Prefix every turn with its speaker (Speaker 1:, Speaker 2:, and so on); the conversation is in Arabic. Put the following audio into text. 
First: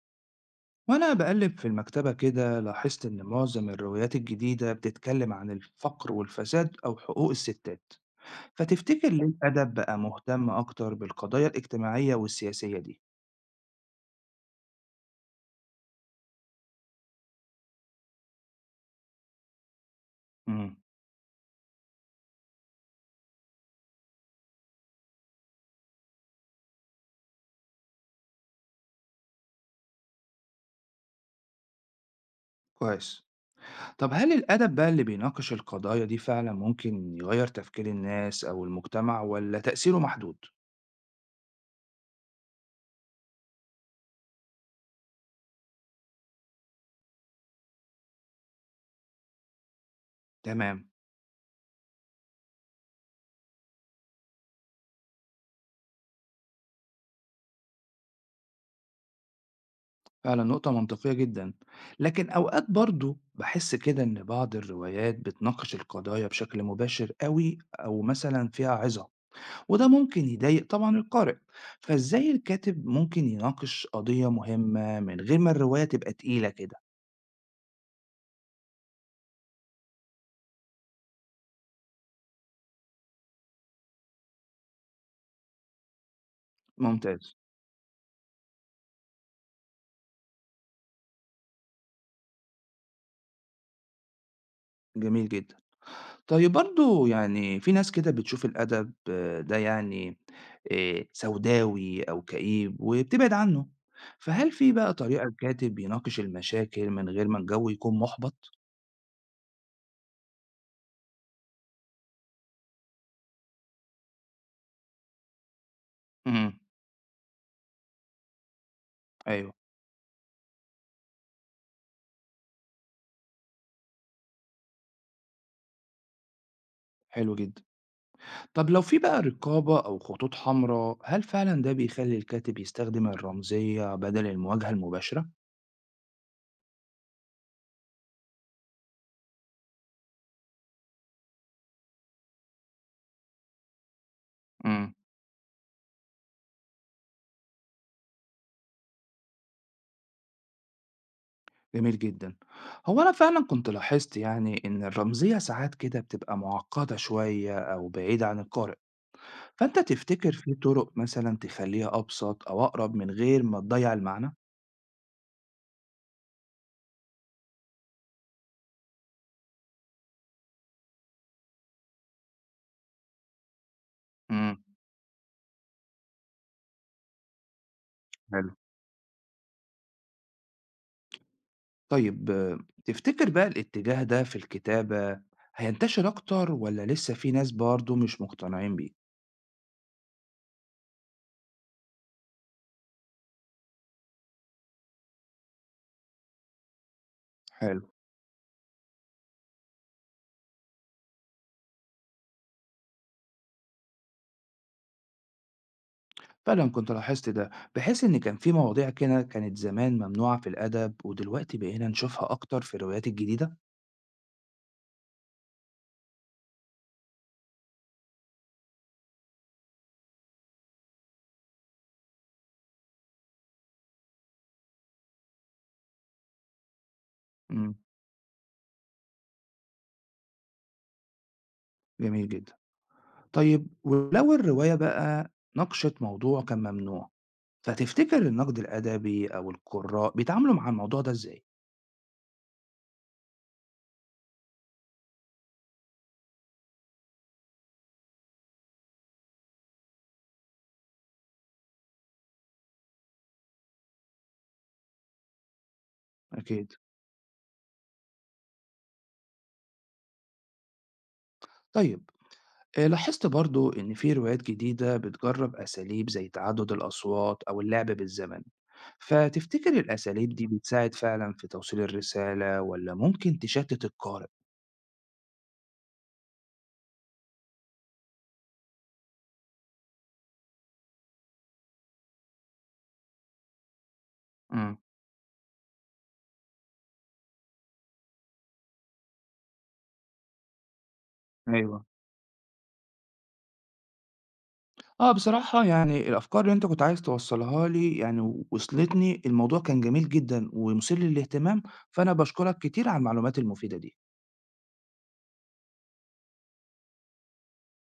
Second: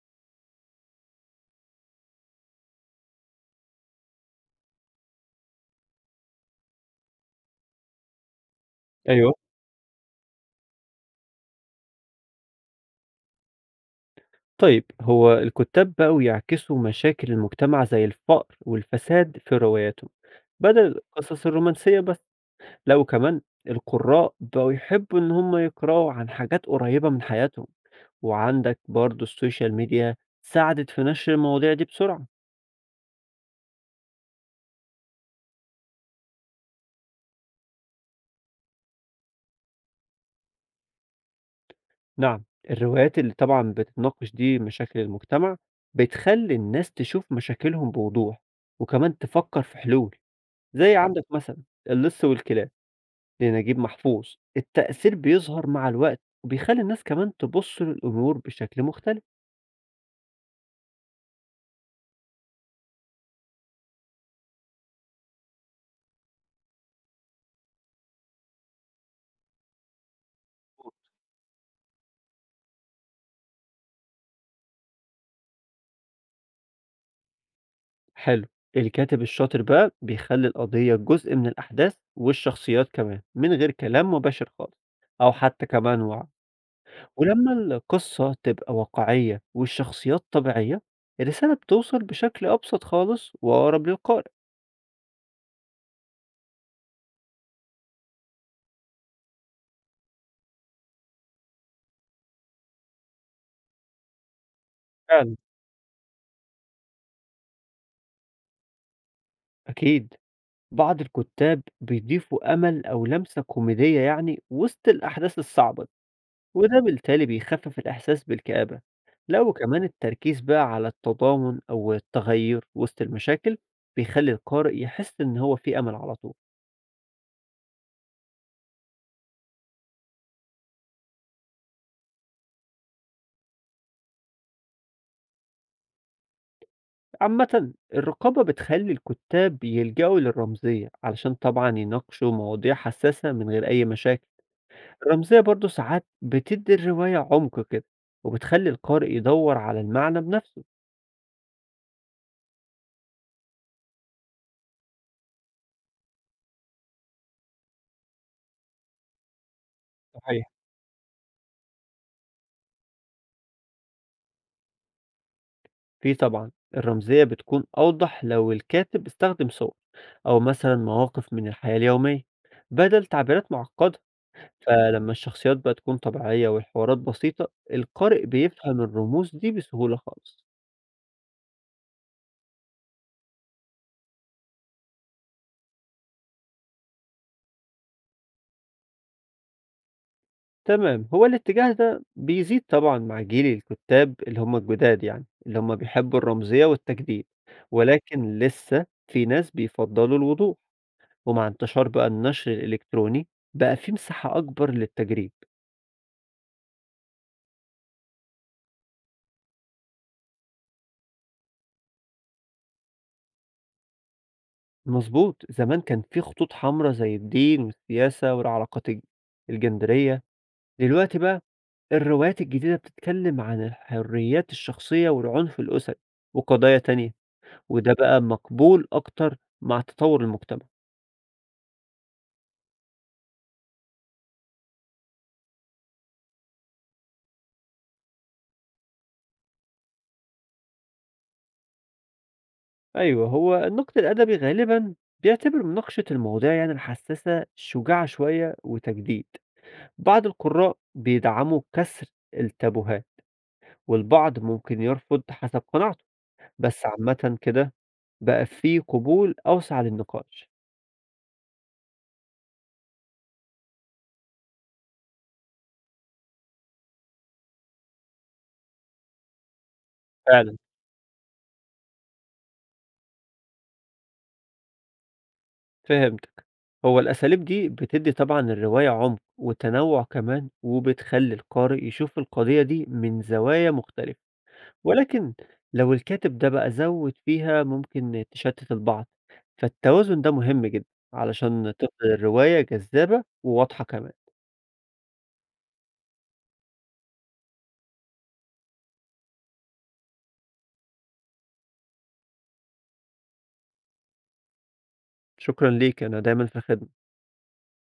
Speaker 1: وأنا بقلب في المكتبة كده لاحظت إن معظم الروايات الجديدة بتتكلم عن الفقر والفساد أو حقوق الستات، فتفتكر ليه
Speaker 2: أيوه.
Speaker 1: الأدب بقى مهتم أكتر بالقضايا الاجتماعية والسياسية دي؟
Speaker 2: طيب، هو الكُتّاب بقوا يعكسوا مشاكل المجتمع زي الفقر والفساد في رواياتهم،
Speaker 1: امم
Speaker 2: بدل القصص الرومانسية بس، لأ وكمان القُرّاء بقوا يحبّوا إن هم يقرأوا عن حاجات قريّبة من حياتهم، وعندك برضه السوشيال ميديا ساعدت في نشر المواضيع دي بسرعة.
Speaker 1: كويس. طب هل الأدب بقى اللي بيناقش القضايا دي فعلا ممكن يغير تفكير الناس أو المجتمع ولا تأثيره محدود؟
Speaker 2: نعم، الروايات اللي طبعًا بتناقش دي مشاكل المجتمع، بتخلّي الناس تشوف مشاكلهم بوضوح، وكمان تفكّر في حلول،
Speaker 1: تمام.
Speaker 2: زي عندك مثلًا اللِص والكلاب. لنجيب محفوظ، التأثير بيظهر مع الوقت وبيخلّي الناس كمان تبُص للأمور بشكل مختلف.
Speaker 1: فعلا نقطة منطقية جدا، لكن أوقات برضو بحس كده إن بعض الروايات بتناقش القضايا بشكل مباشر قوي أو مثلا فيها عظة، وده ممكن يضايق طبعا القارئ. فازاي الكاتب ممكن يناقش قضية مهمة من غير ما الرواية تبقى تقيلة كده؟
Speaker 2: حلو، الكاتب الشاطر بقى بيخلّي القضية جزء من الأحداث والشخصيات كمان من غير كلام مباشر خالص أو حتى كمان وعي،
Speaker 1: ممتاز.
Speaker 2: ولمّا القصة تبقى واقعية والشخصيات طبيعية، الرسالة بتوصل بشكل أبسط خالص وأقرب للقارئ.
Speaker 1: جميل جدا. طيب برضو يعني في ناس كده بتشوف الأدب ده يعني سوداوي أو كئيب وبتبعد عنه. فهل في بقى طريقة
Speaker 2: فعلًا،
Speaker 1: الكاتب يناقش المشاكل من غير ما الجو يكون محبط؟
Speaker 2: أكيد بعض الكُتّاب بيضيفوا أمل أو لمسة كوميدية يعني وسط الأحداث الصعبة
Speaker 1: امم
Speaker 2: وده بالتالي بيخفف الإحساس بالكآبة، لا
Speaker 1: ايوه.
Speaker 2: وكمان التركيز بقى على التضامن أو التغير وسط المشاكل بيخلي القارئ يحس إن هو في أمل على طول،
Speaker 1: حلو جدا. طب لو في بقى رقابة أو خطوط حمراء هل فعلا ده بيخلي الكاتب يستخدم الرمزية بدل المواجهة المباشرة؟
Speaker 2: عامة الرقابة بتخلي الكتاب يلجأوا للرمزية علشان طبعا يناقشوا مواضيع حساسة من غير أي مشاكل،
Speaker 1: امم
Speaker 2: الرمزية برضو ساعات بتدي الرواية عمق كده وبتخلي القارئ يدور على المعنى بنفسه.
Speaker 1: جميل جدا. هو أنا فعلا كنت لاحظت يعني إن الرمزية ساعات كده بتبقى معقدة شوية أو بعيدة عن القارئ، فأنت تفتكر
Speaker 2: صحيح
Speaker 1: في طرق مثلا تخليها أبسط أو أقرب من غير ما تضيع المعنى؟
Speaker 2: في طبعا الرمزية بتكون أوضح لو الكاتب استخدم صور أو مثلا مواقف من الحياة اليومية بدل تعبيرات معقدة
Speaker 1: امم
Speaker 2: فلما الشخصيات بقى تكون طبيعية والحوارات بسيطة القارئ
Speaker 1: حلو.
Speaker 2: بيفهم الرموز دي بسهولة خالص.
Speaker 1: طيب تفتكر بقى الاتجاه ده في الكتابة هينتشر أكتر ولا لسه في ناس برضه مش مقتنعين بيه؟
Speaker 2: تمام هو الاتجاه ده بيزيد طبعا مع جيل الكتاب اللي هم الجداد يعني اللي هم بيحبوا الرمزية والتجديد
Speaker 1: حلو.
Speaker 2: ولكن لسه في ناس بيفضلوا الوضوح ومع انتشار بقى النشر الإلكتروني بقى في مساحة أكبر للتجريب.
Speaker 1: فعلا كنت لاحظت ده، بحيث ان كان في مواضيع كده كانت زمان ممنوعة في الادب ودلوقتي بقينا نشوفها اكتر في الروايات الجديدة.
Speaker 2: مضبوط، زمان كان في خطوط حمرا زي الدين والسياسة والعلاقات الجندرية، دلوقتي بقى الروايات الجديدة بتتكلم عن الحريات الشخصية والعنف الأسري وقضايا تانية،
Speaker 1: امم
Speaker 2: وده بقى مقبول أكتر مع تطور المجتمع.
Speaker 1: جميل جدا. طيب ولو الرواية بقى ناقشت موضوع كان ممنوع، فتفتكر النقد الادبي او القراء بيتعاملوا مع الموضوع ده ازاي؟
Speaker 2: أيوه، هو النقد الأدبي غالبًا بيعتبر مناقشة المواضيع يعني الحساسة شجاعة شوية وتجديد. بعض القراء بيدعموا كسر التابوهات، والبعض ممكن يرفض حسب قناعته،
Speaker 1: اكيد.
Speaker 2: بس عامةً كده بقى في قبول أوسع للنقاش.
Speaker 1: طيب لاحظت برضو ان في روايات جديدة بتجرب اساليب زي تعدد الاصوات او اللعب بالزمن، فتفتكر الاساليب دي
Speaker 2: فعلًا.
Speaker 1: بتساعد فعلا في توصيل الرسالة ولا ممكن تشتت القارئ؟
Speaker 2: فهمتك. هو الأساليب دي بتدّي طبعًا للرواية عُمق وتنوُّع كمان، وبتخلّي القارئ يشوف القضية دي من زوايا مختلفة.
Speaker 1: إمم،
Speaker 2: ولكن لو الكاتب ده بقى زوّد فيها ممكن تشتِّت البعض، فالتوازن ده مهم جدًا علشان
Speaker 1: أيوه.
Speaker 2: تفضل الرواية جذابة وواضحة كمان.
Speaker 1: بصراحة يعني الأفكار اللي أنت كنت عايز توصّلها لي يعني وصلتني، الموضوع كان جميل جدًا ومثير للاهتمام، فأنا باشكرك كتير على المعلومات المفيدة دي.
Speaker 2: شكرًا ليك، أنا دايمًا في الخدمة.